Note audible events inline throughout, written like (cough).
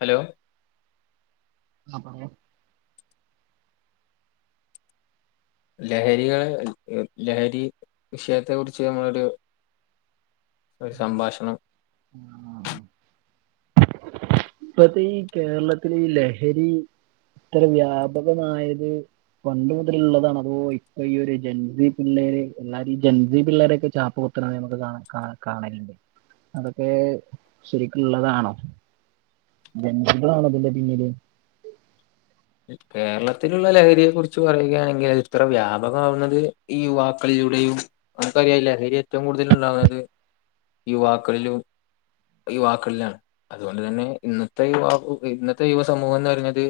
Hello. (unintelligible) ലഹരികളെ ഹ് ലഹരിവിഷയത്തെ കുറിച്ച്ഞമ്മളൊരു ഒരു സംഭാഷണം. ആഹ് പ്പത്തെ ഈ കേരളത്തിലി ലഹരി ഇത്ര വ്യാപകമായത്. പണ്ട് മുതല്ഇള്ളതാണോ അതോ ഇപ്പൊ ഈ ഒര് ജെൻസി പിള്ളേര് എല്ലാരും ഈ ജൻസിപിള്ളേരെക്കെ ചാപ്പകു ത്ര ഞമ്മക്ക് കാണ കാണ കാണൽണ്ട് അതൊക്കെ ശെരിക്ക്ള്ളതാണോ. ജൻസ്കളാണോ അതിന്റെ പിന്നില്. കേരളത്തിലുള്ള ലഹരിയെകുറിച്ച് പറയുകയാണെങ്കിൽ ഇത്ര വ്യാപകമാവുന്നത് ഈ യുവാക്കളിലൂടെയും നമുക്കറിയ ലഹരി എറ്റവും കൂടുതൽ ഇണ്ടാകണത് യുവാക്കളിലും. ഈ വാക്കുകളിലാണ് അതുപോലെ തന്നെ ഇന്നത്തെ വാക്ക് ഇന്നത്തെ യുവ സമൂഹോന്ന് പറഞ്ഞത്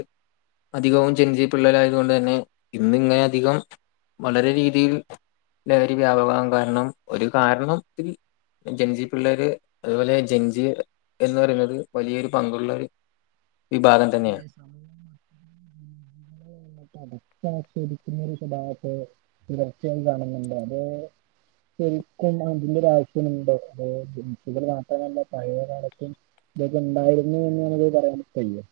അധികവും ജെൻസി പിള്ളരായതുകൊണ്ട്തെന്നെ ഇന്നിങ്ങനെഅധികം വളരെ രീതിയിൽ ലഹരി വ്യാപകാവാൻ കാരണം ഒര് കാരണംത്തിൽ ജൻജി പിള്ളേര് അതുപോലെ ജൻജി എന്ന് പറയുന്നത് വലിയൊരു പങ്കുള്ളരു. വിഭാഗംതെന്നെയാ അടച്ചാക്ഷേപിക്കുന്ന ഒര് സ്വഭാവത്തെ തുടർച്ചയായി കാണുന്നുണ്ട് അത് ശെരിക്കും അതിന്റെരു ആവശ്യമുണ്ടോ അതായത് ജെൻസികൾമാത്രമല്ല പഴേയകാലത്തും ഇതൊക്കെ ഉണ്ടായിരുന്നു എന്ന് നമുക്ക് പറയാൻവയ്യ.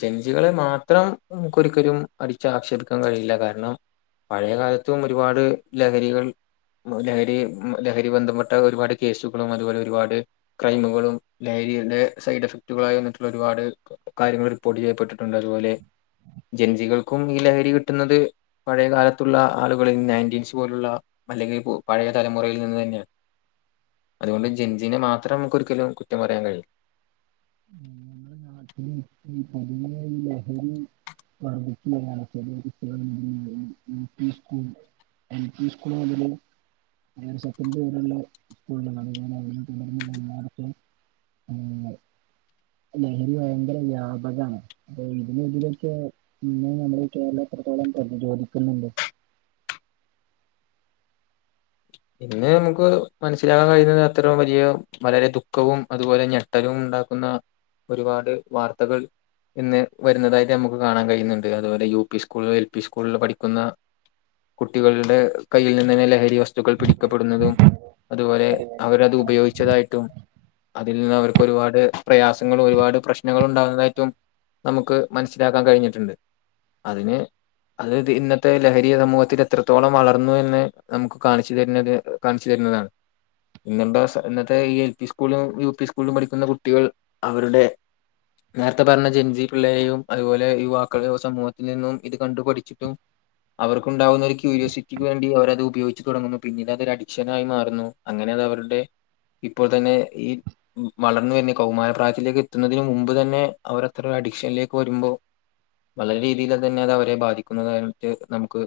ജെൻസികളെ മാത്രം നമുക്ക്ഒരിക്കലും അടിച്ച് ആക്ഷേപിക്കാൻകഴിയില്ല കാരണം പഴയകാലത്തും ഒരുപാട് ലഹരികൾ. മ് ലഹരി മ് ലഹരി ബന്ധപ്പെട്ട ഒര്പാട് കേസുകളും അതുപോലെ ഒരുപാട് ക്രൈമുകളും ലഹരിയുടെ സൈഡ് എഫക്റ്റുകളായിവെന്നിട്ടുള്ള ഒരുപാട് കാര്യങ്ങൾ പൊടിയെപ്പെട്ടിട്ടുണ്ട് അതുപോലെ ജൻജികൾക്കും ഈ ലഹരി കിട്ടുന്നത്. പഴയകാലത്തുള്ള ആളുകൾ നയന്റ്റീൻസ് പോലുള്ള അല്ലെങ്കിൽ പു പഴയെ തലമുറയിൽ നിന്ന് തന്നെ. അതുകൊണ്ട് ജെൻസിനെ മാത്രം നമുക്കൊരിക്കലും കുറ്റംപറയാൻ കയില്ല. നമ്മുടെ (inaudible) ഈ ലഹരി. (inaudible) എൽ പി സ്കൂൾ മുതല്. അങ്ങനെ സ്വപ്നം പോലുള്ള (inaudible) (unintelligible) ലഹരി ഭയങ്കര വ്യാപകാണ്. അപ്പൊ ഇതിന് എതിരൊക്കെ പിന്നെ നമ്മള് കേരളം എത്രത്തോളം പ്രതിരോദിക്കുന്നുണ്ട്. ഇന്ന് നമുക്ക് മനസ്സിലാൻ കഴിയുന്നത് അത്രോം വലിയ വളരെ ദുഃഖവും അതുപോലെ ഞ (unintelligible) ഇണ്ടാക്കുന്ന ഒരുപാട് വാർത്തകൾ ഇന്ന് വരുന്നതായിട്ട് നമുക്ക് കാണാൻ കഴിയുന്നുണ്ട് അതുപോലെ U P school L P സ്കൂളിൽ പഠിക്കുന്ന കുട്ടികളുടെ കയ്യിൽനിന്നെന്നേ ലഹരി വസ് വസ്തുക്കൾ പിടിക്കപ്പെടുന്നതും അതുപോലെ അവരത് ഉപയോഗിച്ചതായിട്ടും അതിൽനിന്ന് അവർക്ക് ഒരുപാട് പ്രയാസങ്ങളും ഒരുപാട് പ്രശ്നങ്ങൾ ഉണ്ടാകുന്നതായിട്ടും നമുക്ക് മനസ്സിലാക്കാൻ കഴിഞ്ഞിട്ടുണ്ട്. അതിന് അതയ്ത് ഇന്നത്തെ ലഹരി സമൂഹത്തിൽ എത്രത്തോളം വളർന്നു എന്ന് നമുക്ക്. കാണിച്ചു തര്ന്നത് കാണിച്ചു തരുന്നതാണ്. ഇന്നെന്താ സ ഇന്നത്തെ ഈ എൽ പി സ്കൂള്ലും യു പി സ്കൂള്ലും പഠിക്കുന്ന കുട്ടികൾ അവരുടെ നേർത്തെ പർഞ്ഞ ജൻജിപിള്ളെരേയും അതുപോലെ യുവാക്കളേം സമൂഹത്തിനിന്നും ഇത് കണ്ടുപഠിച്ചിട്ടും. അവർക്കുണ്ടാവുന്നൊരു ക്യൂരിയോസിറ്റിക്ക് വേണ്ടി അവരത് ഉപയോഗി ച്ച്തുടങ്ങുന്നു പിന്നീട് അതൊരു അഡിക്ഷനായിമാറുന്നു അങ്ങനെ അതവരുടെ ഇപ്പോൾതെന്നെ ഈ വളർന്നു വര്ന കൗമാരപ്രായത്തിലേക്ക് എത്തുന്നതിന് മുമ്പ് തന്നെ അവരത്ര അഡിക്ഷനിലേക്ക് വരുമ്പോ. വളരെ രീതിയിൽ തന്നെ അത് അവരെ ബാധിക്കുന്നതായിട്ട് നമുക്ക്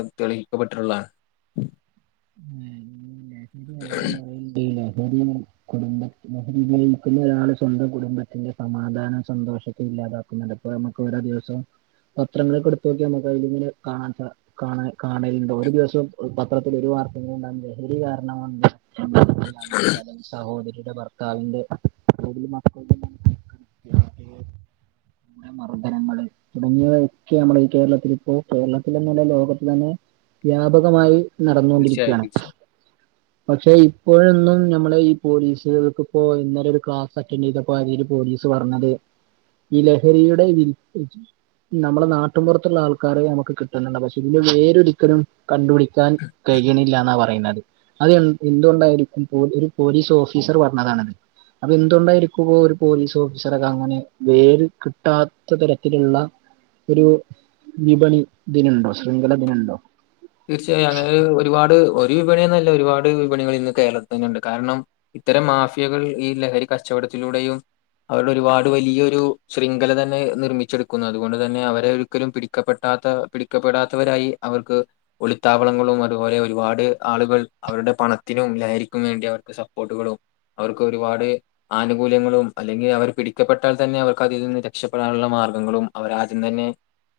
അ തെളിയിക്കപ്പെട്ടിട്ടുള്ളാൺ. ലഹരി എലാരുംപറയണ്ട് ലഹരി. കുടുംബത്തിനായിനിക്കുന്നൊരാള് സ്വന്തം കുടുംബത്തിന്റെ സമാധാനം സന്തോഷോക്കെ ഇല്ലാതാക്കും. ഇവിടെ നമുക്ക് ഓരോ ദിവസം പത്രങ്ങളൊക്കെ എടുത്ത് നോക്കിയാ നമുക്ക് അതി ഇങ്ങനെ കാണാൻ സാ കാണ കാണല്ണ്ടോ ഒരു ദിവസം അ് പത്രത്തിൽ ഒരു വാർ. അതുകൊണ്ടാണ് ലെഹരികാരണം കൊണ്ട് (unintelligible) അല്ലെങ്കി സഹോദരിയുടെ ഭർത്താവിന്റെ (inaudible) മക്കള. മർദ്ദനങ്ങള് തുടങ്ങിയവയൊക്കെമ്മളെ ഈ കേരളത്തിൽ ഇപ്പോ കേരളത്തിലെന്നല്ല ലോകത്ത്തന്നെ. വ്യാപകമായി തീർച്ചയായും നടന്നൊണ്ടിരിക്കാണ്. തീർച്ചയായും പക്ഷെ ഇപ്പോഴൊന്നും ഞമ്മള് ഈ പോലീസുകൾക്ക് ഇപ്പോ ഇന്നലെ ഒരു ക്ലാസ് അറ്റൻറ് ചെയ്ത (unintelligible) പോലീസ് പറഞ്ഞത് ഈ ലഹരിയുടെ വിൽ നമ്മളെ നാട്ടും പൊർത്തുള്ള ആൾക്കാരെ നമക്ക് കിട്ടുണണ്ട് പക്ഷെ ഇതില് വേരൊരിക്കലും കണ്ടുപിടിക്കാൻ. യ്യിണിലാന്നാ പറയുന്നത് അത് എ എന്തുകൊണ്ടായിരിക്കും പൊ ഒരു പോലീസ് ഓഫീസർ പർഞ്ഞതാണത്. അതെന്തോണ്ടായിരിക്കും പോ ഒര് പോലീസ് ഓഫീസറൊക്കെ അങ്ങനെ വേര് കിട്ടാത്ത തരത്തിലുള്ള ഒരു വിപണി ദിനണ്ടോ ശൃംഖല ദിനണ്ടോ തീർച്ചയായു അങ്ങനെ ഒരുപാട് ഒരു വിപണ്യൊന്നല്ല ഒരുപാട് വിപണികൾ ഇന്ന് കേരളത്തിൽ തന്നെണ്ട് കാരണം. ഇത്തരം മാഫിയകൾ ഈ ലഹരി കച്ചവടത്തിലൂടെയും അവരുടെ ഒരുപാട് വലിയൊരു ശൃംഖലതന്നെ നിർമ്മിച്ചെടുക്കുന്നു അതുകൊണ്ട്തെന്നെ അവരെ ഒരിക്കലും പിടി ക്കപ്പെട്ടാത്ത പിടിക്കപ്പെടാത്തവരായി അവർക്ക് ഒളിത്താവളങ്ങളും അതുപോലെ ഒരുപാട് ആളുകൾ അവരുടെ പണത്തിനും ലഹരിക്കും വേണ്ടി അവർക്ക് സപ്പോർട്ടുകളും അവർക്കൊരുപാട്. ആനുകൂല്യങ്ങളും അല്ലെങ്കിൽ അവർ പിടിക്കപ്പെട്ടാൽതന്നെ അവർക്ക് അതിൽനിന്ന് രക്ഷപ്പെടാനുള്ള മാർഗ്ഗങ്ങളും അവരാദ്യംതെന്നെ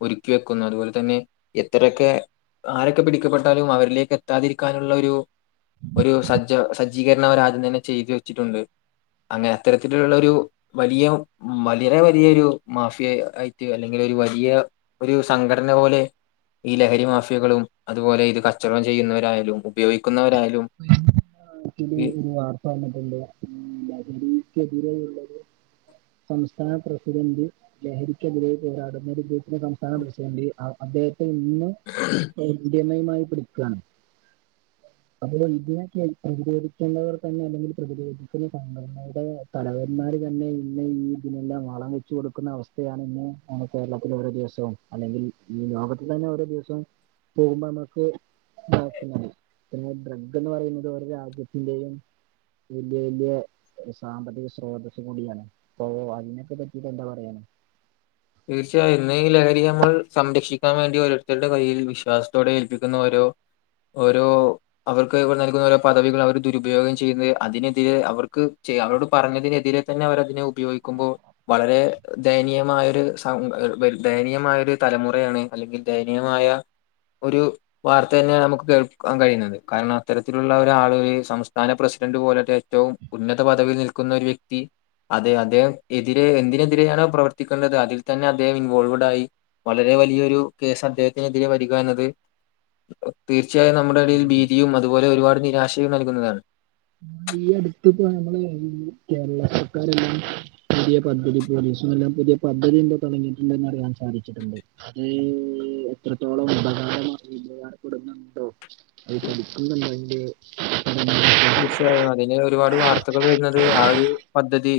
ഒരുക്കിവെക്കുന്നു അതുപോല്തെന്നെ എത്രയൊക്കെ ആരൊക്കെ പിടിക്കപ്പെട്ടാലും അവരിലേക്ക് എത്താതിരിക്കാനുള്ളൊരു ഒരു സജ്ജ സജ്ജീകരണ അവരാദ്യംതന്നെ ചെയ്ത് വെച്ചിട്ടുണ്ട്. അങ്ങനെ അത്തരത്തിലുള്ളൊരു വലിയ, വളരെ വലിയൊരു മാഫിയ ആയിറ്റ് അല്ലെങ്കിൽ ഒര് വലിയ ഒരു സംഘടനപോലെ ഈ ലഹരിമാഫി യകളും അതുപോലെ ഇത് കച്ചവടം ചെയ്യുന്നവരായാലും ഉപയോഗിക്കുന്നവരായാലും അഹ് ഇതില് ഈ ഒര് വാർത്ത വന്നിട്ടുണ്ട് ഉം ലഹരിക്കെതിരെയുള്ളൊരു സംസ്ഥാന പ്രസിഡന്റ് ലഹരിക്കെതിരെ പോരാടുന്നൊരു ഗ്രൂപ്പിന്റെസംസ്ഥാന പ്രസിഡന്റ് ആ അദ്ദേഹത്തിന് ഇന്ന് (unintelligible) മെയ്മായി പിടിക്കാണ് അപ്പൊ ഇതിനക്കെ പ്രതിരോധിക്കേണ്ടവർ തന്നെ അല്ലെങ്കിൽ പ്രതിരോധിക്കുന്ന സംഘടനയുടെ തലവന്മാര് തന്നെ ഇന്ന് ഇ- ഇതിനെല്ലാം വളംവെച്ചു കൊടുക്കുന്ന അവസ്ഥയാണ് ഇന്ന് കേരളത്തിൽ ഒരോ ദിവസവും അല്ലെങ്കിൽ ഈ ലോകത്ത് തന്നെ ഓരോ ദിവസോം പോകുമ്പോ മ്മക്ക് (unintelligible) പിന്നെ ഡ്രഗെന്ന് പറയുന്നത് രാജ്യത്തിന്റെയും വെല്ല്യവെല്ല്യ ഒര് സാമ്പത്തിക സ്രോതസ്കൂടിയാണ്. ഓഹ് അതിനൊക്കെ പറ്റീട്ട് എന്താ പറയാന് തീർച്ചയായും ഇന്നി ലഹരി നമ്മൾ സംരക്ഷിക്കാൻ വേണ്ടി ഓരോരുത്തരുടെ കയ്യിൽ വിശ്വാസത്തോടെ ഏൽപ്പിക്കുന്ന ഓരോ ഓരോ അവർക്ക് ഇവിടെ നൽകുന്ന ഓരോ പദവികൾ അവര് ദുരുപയോഗം ചെയ്യുന്നത് അതിനെതിരെ അവർക്ക് ചെയ അവരോട് പറഞ്ഞതിനെതിരെ. പിന്നെ അവരതിനെ ഉപയോഗിക്കുമ്പോ വളരെ ദയനീയമായൊരു സ എട് വെൽ ദയനീയമായൊര് തലമുറയാണ് അല്ലെങ്കിൽ ദയനീയമായ ഒരു. വാർത്തെന്നെണ് നമുക്ക് കേൾക്കാൻ കഴിയുന്നത് കാരണം അത്തരത്തിലുള്ള ഒരാള് ഈ സംസ്ഥാന പ്രസിഡന്റ് പോലത്തെ റ്റവും ഉന്നതപദവിയിൽ നിൽക്കുന്ന ഒര് വ്യക്തി അതെ അദ്ദേഹം എതിരെ എന്തിനെതിരെയാണോ പ്രവർത്തിക്കുന്നത് അതിൽ. തന്നെ അദ്ദേഹം ഇൻവോൾവഡ് ആയി വളരെ വലിയൊരു കേസ് അദ്ദേഹത്തിനെതിരെ വരിക എന്നത്. തീർച്ചയായും നമ്മുടെ ഇടയിൽ ഭീതിയും അതുപോലെ ഒരുപാട് നിരാശയും നൽകുന്നതാണ് ഈ അടുത്ത്പ്പോ നമ്മള് ഈ കേരള സർക്കാര് എല്ലാം പുതിയ പദ്ധതി പോലീസും എല്ലാം പുതിയ പദ്ധതിയെന്തോ തുടങ്ങിട്ടുണ്ടെന്നറിയാൻ സാധിച്ചിട്ടുണ്ട്. ഉം, ഇത്രത്തോളം ഉപകാരം ഉപകാരപ്പെടുന്നുണ്ടോ (inaudible) തീർച്ചയായും അതിന് ഒരുപാട് വാർത്തകൾ വരുന്നത് ആ ഒരു പദ്ധതി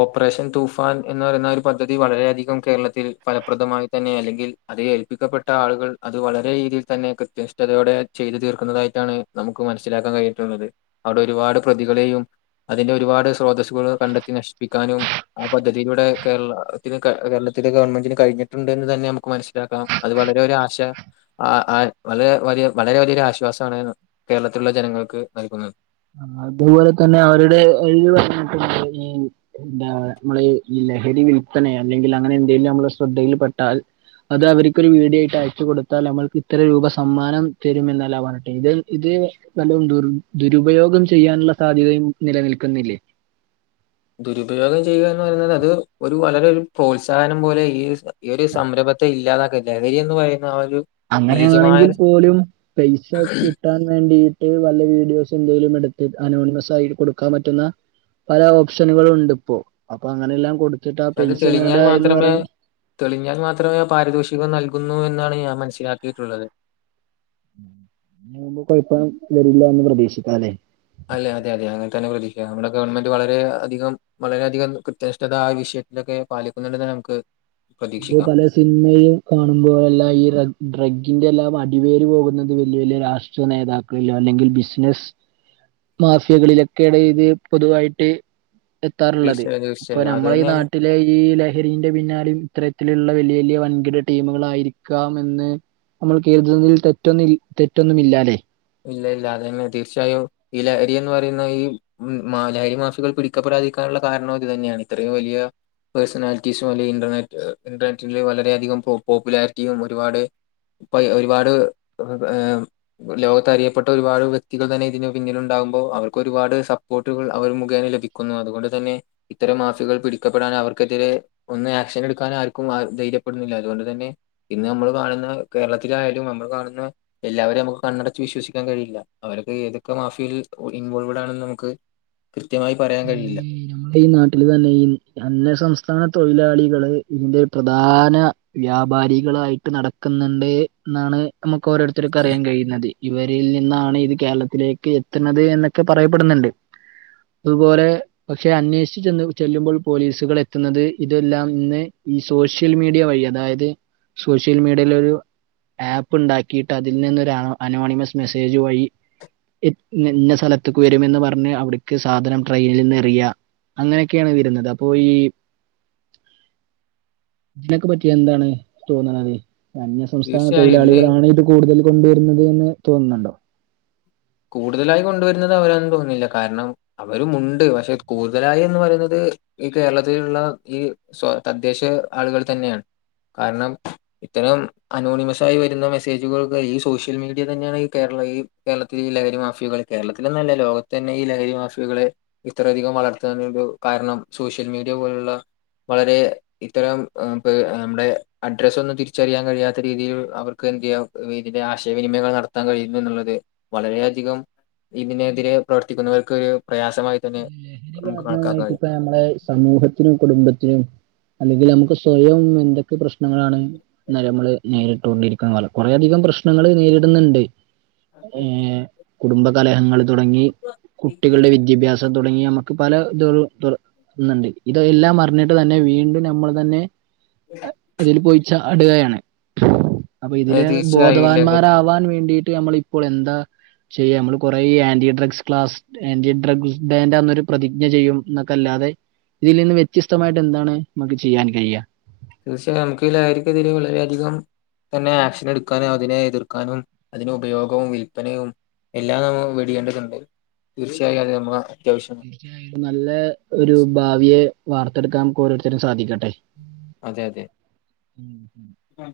ഓപ്പറേഷൻ തൂഫാൻ എന്ന് പറയുന്ന ഒരു പദ്ധതി വളരെയധികം കേരളത്തില് ഫലപ്രദമായി തന്നെ അല്ലെങ്കിൽ. അതേ ഏൽപ്പിക്കപ്പെട്ട ആളുകൾ അത് വളരെതിയിൽ തന്നെ കൃത്യനിഷ്ഠതയോടെ ചെയ്തു തീർക്കുന്നതായിട്ടാണ്. നമുക്ക് മനസ്സിലാക്കാൻ കഴിഞ്ഞിട്ടുള്ളത് അവിടെ ഒരുപാട് പ്രതികളെയും അതിന്റെ ഒരുപാട് സ്രോതസ്സുകൾ കണ്ടെത്തി നശിപ്പിക്കാനും. ആ പദ്ധതിയിലൂടെ കേരളത്തിന് കേരളത്തിലെ ഗവൺമെന്റിന് കഴിഞ്ഞിട്ടുണ്ട്ന്ന് തന്നെ നമുക്ക് മനസ്സിലാക്കാം. അത് വളരെ ഒരാശ ആഹ് ആ വളരെ വല്യ വളരെ വലിയൊരാശ്വാസാണ് കേരളത്തിലുള്ള ജനങ്ങൾക്ക് നൽകുന്നത്. അതുപോലെ തന്നെ അവരുടെ ഒരു (unintelligible) എന്താ നമ്മളീ ലഹരി വിൽപ്പന അല്ലെങ്കിൽ അങ്ങനെ എന്തേലും ഞമ്മളെ ശ്രെദ്ധയിൽപ്പെട്ടാൽ അത് അവർക്കൊരു വീടിയയിട്ട് അയച്ച കൊടുത്താൽ നമ്മൾക്ക് ഇത്ര രൂപ സമ്മാനം തരും എന്നല്ല പറഞ്ഞട്ടെ ഇത് ഇത്. ന്നാലും ദുർ ദുരുപയോഗം ചെയ്യാനുള്ള സാധ്യതയും നിലനിൽക്കുന്നില്ലേ ദുരുപയോഗം ചെയ്യുക എന്ന് പറയുന്നത് അത് ഒരു വളരെ ഒരു പ്രോത്സാഹനം പോലെ ഈ ഈ ഒരു സംരംഭത്തെ ഇല്ലാതാക്ക ലഹരി എന്ന് പറയുന്ന ആ ഒരു നീചമായ അങ്ങനെയാണെങ്കിൽ ഒരു- പോലും പൈസക് കിട്ടാൻ വേണ്ടിട്ട് വല്ല വീഡിയോസ് എന്തെങ്കിലും എടുത്ത് അനോണിമസ് ആയി കൊടുക്കാൻ പറ്റുന്ന പല ഓപ്ഷനുകളും ഉണ്ട് ഇപ്പോ അപ്പൊ അങ്ങനെല്ലാം കൊടുത്തിട്ട് ആഹ് അത് പൈസ തെളിഞ്ഞാൽ നേടായന്ന് മാത്രമേ പറയ് തെളിഞ്ഞാൽ മാത്രമേ പാരിതോഷികം നൽകുന്നു എന്നാണ് ഞാൻ മനസ്സിലാക്കിയിട്ടുള്ളത് (inaudible) മുമ്പ് കൊഴപ്പം വരില്ലന്ന് പ്രതീക്ഷിക്കാലേ അല്ലെ അതെ അതെ അങ്ങനെ തന്നെ പ്രതി നമ്മുടെ ഗവൺമെന്റ് വളരെ അധികം. വളരെയധികം കൃത്യനിഷ്ഠത ആ വിഷയത്തിലൊക്കെ പാലിക്കുന്നുണ്ടെന്ന് നമ്മുക്ക് (unintelligible) സിനിമയും കാണുമ്പോഴെല്ലാം ഈ ഡ്രഗ്ഗിൻ്റെ എല്ലാം അടിവേര് പോകുന്നത് വലിയ വലിയ രാഷ്ട്രീയ നേതാക്ക് (unintelligible) അല്ലെങ്കിൽ ബിസിനസ്. (inaudible) മാഫിയാക്കളിലൊക്കെണ് ഇത് പൊതുവായിട്ട് എത്താറുള്ളത് തീർച്ചയായും, ഇപ്പൊ തീർച്ചയായും. അത് നമ്മളെ തന്നെയാണ് നാട്ടിലെ ഈ ലഹരിന്റെ പിന്നാലീം ഇത്തരത്തിലുള്ള വലിയ വലിയ വൻകിട ടീമുക്കളായിരിക്കണമെന്ന് നമ്മൾ കരുതുന്നതില് തെറ്റൊന്നും ൽ തെറ്റൊന്നുമില്ലാല്ലേ ഇല്ല ഇല്ല അതെന്നെ തീർച്ചയും ഈ ലഹരിയെന്ന് പറയുന്ന ഈ ഉം മാലായി മാഫികൾ പിടിക്കപ്പെടാതിരിക്കാനുള്ള കാരണം ഇത് തന്നെയാണ് ഇത്രയും വലിയ പേഴ്സണാലിറ്റീസും അല്ലെങ്കി ഇന്റർനെറ്റ് ഏ ഇന്റർനെറ്റില് വളരെയധികം പോപ്പുലാരിറ്റിയും ഒരുപാട് ഇപ്പ ഒരുപാട് ഏ ലോക അറിയപ്പെട്ട ഒരുപാട് വ്യക്തികൾ തന്നെ ഇതിന് പിന്നിൽണ്ടാകുമ്പോ അവർക്ക് ഒരുപാട് സപ്പോർട്ടുകൾ അവര് മുഖേന ലഭി ന്നു അതുകൊണ്ട് തന്നെ ഇത്തരം മാഫിയകൾ പിടിക്കപ്പെടാൻ അവർക്കെതിരെ - ഒന്ന് ആക്ഷൻ എടുക്കാൻ ആർക്കും ധൈര്യപ്പെടുന്നില്ല അതുകൊണ്ടുതന്നെ ഇന്ന് നമ്മള് കാണുന്ന കേരളത്തിലായാലും നമ്മൾ കാണുന്ന എല്ലാവരെയും നമ്മുക്ക് കണ്ണട ച്ച് വിശ്വശിക്കാൻ കഴിയില്ല അവരക്കെ ഏതൊക്കെ മാഫിയിൽ ഇൻവോൾവ്ഡാണെന്ന് മുക്ക്. കൃത്യമായി പറയാൻ ഈ കഴിയില്ല നമ്മളെ ഈ നാട്ടില് തന്നെയിം. അന്യ സംസ്ഥാന തൊഴിലാളികള് ഇതിന്റെ പ്രധാന വ്യാപാരികളായിട്ട് നട നിക്കുന്നുടെ ന്നാണ് നമുക്ക് ഓരോരുത്തർക്കും അറിയാൻ കഴിയുന്നത്. ഇവരിൽ നിന്നാണ് ഇത് കേരളത്തിലേക്ക് എത്ത്ണത് എന്നൊക്കെ പറയപ്പെടുന്നുണ്ട്. ഇതുപോലെ പക്ഷെ അന്വേഷിച്ച് ചെന്ന ചെല്ലുമ്പോൾ പോലീസുകൾ എത്തുന്നത് ഇതെല്ലാം ഇന്ന് ഈസ് സോഷ്യൽ മീഡിയ വഴി അതായത് സോഷ്യൽ മീഡിയയിലൊരു. ആപ്പ് ണ്ടാക്കിയിട്ട് അതിൽ നിന്നൊ അനോണിമസ് മെസ്സേജ് വഴി എത്ത് ഇന്നാ ന്നാ സ്ഥലത്ത്ക്ക്‌ വരുമെന്ന് പറഞ്ഞ് അവിട്ക്ക്‌ സാധനം ട്രെയിനിൽ നിന്ന് ഇറക്ക പ്രിയഅങ്ങനെയൊക്കെയാണ് വരുന്നത് അപ്പോ ഈ നിനക്ക് പറ്റി എന്താണ് തോന്നണത്. അന്യസംസ്ഥാന തീർച്ചയായും ഇന്ന് തൊഴിലാളികളാണ് ഇത് കൂടുതൽ കൊണ്ടുവരുന്നത് എന്ന് തോന്നുന്നുണ്ടോ? കൂടുതലായി കൊണ്ടുവരുന്നത് അവരാന്നൊന്നും തോന്നില്ല കാരണം അവരു ഉണ്ട് പക്ഷെ കൂടുതലായി എന്ന് പറയുന്നത് ഈ കേരളത്തിലുള്ള ഈ സ്വയ തദ്ദേശ ആളുകൾ തന്നെയാണ് കാരണം. ഇത്തരം അനോണിമസ് ആയി വരുന്ന മെസ്സേജുകളൊക്കെ ഈ സോഷ്യൽ മീഡിയ തന്നെയാണ് ഈ കേരള ഈ കേരളത്തി ഈ ലഹരി മാഫികള് കേരത്തിലെന്നല്ല ലോകത്തന്നെ ഈ ലഹരി മാഫിയകളേ ഇത്രയധികം വളർത്താനൊരു കാരണം സോഷ്യൽ മീഡിയ പോലുള്ള വളരെ ഇത്തരം നമ്മുടെ അഡ്രസ്സൊന്നും തിരിച്ചറിയാൻ കഴിയാത്ത രീതിയിൽ അവർക്ക് എന്തെയ്യാം. ഇതിന്റെ ആശയവിനിമയങ്ങൾ നടത്താൻ കഴിയുന്നു എന്നുള്ളത്. വളരെയധികം ഇതിനെതിരെ പ്രവർത്തിക്കുന്നവർക്കൊരു പ്രയാസമായിതന്നെ ലഹരി കാരണമായിട്ടിപ്പൊ നമ്മളെ സമൂഹത്തിനും കുടുംബത്തിനും അല്ലെങ്കിൽ നമുക്ക് സ്വയം എന്തൊക്കെ പ്രശ്നങ്ങളാണ്. എന്ന നമ്മള് നേരിട്ടൊണ്ടിരിക്കുന്ന കുറേ അധികം പ്രശ്നങ്ങൾ നേരിടുന്നുണ്ട്. ഏ കുടുംബകലഹങ്ങൾ തുടങ്ങി കുട്ടികളുടെ വിദ്യാഭ്യാസം തുടങ്ങി നമ്മ പല ഇതാള് ഇത് ഇന്ന്ണ്ട് ഇതെല്ലാം അറിഞ്ഞിട്ട് തന്നെ വീണ്ടും നമ്മൾ തന്നെ അതിൽ പോയിചാട്കയാണ്. അപ്പൊ അത് ഇതില് തീർച്ചയായും ലഹരി ബോധവാന്മാരാവാൻ വേണ്ടിട്ട് നമ്മൾ ഇപ്പോൾ എന്താ ചെയ്യാ നമ്മള് കൊറേ anti drugs class anti drugs ഡേന്റെ അന്ന് ഒരു പ്രതിജ്ഞ ചെയ്യും ന്നൊക്കല്ലാതെ ഇതിൽ നിന്നും വ്യത്യസ്തമായിട്ട് എന്താണ് മക്ക് ചെയ്യാൻ കയ്യ സാം (unintelligible) ലായിരിക്കത്തില്ല വളരെയധികം. തന്നെ ആക്ഷനെടുക്കാനും അതിനെ എതിർക്കാനും അതിന് ഉപയോഗും വിൽപനയും. എല്ലാം നമ്മ വെടിയേണ്ടതുണ്ട് തീർച്ചയായും അത് നമ്മളെ അത്യാവശ്യാണ്. നല്ല ഒരു ഭാവിയെ വാർത്തെടുക്കാൻ നമുക്ക് ഓരോരുത്തർക്കും സാധിക്കട്ടെ. അതെ അതെ ഉം ഉം ഉം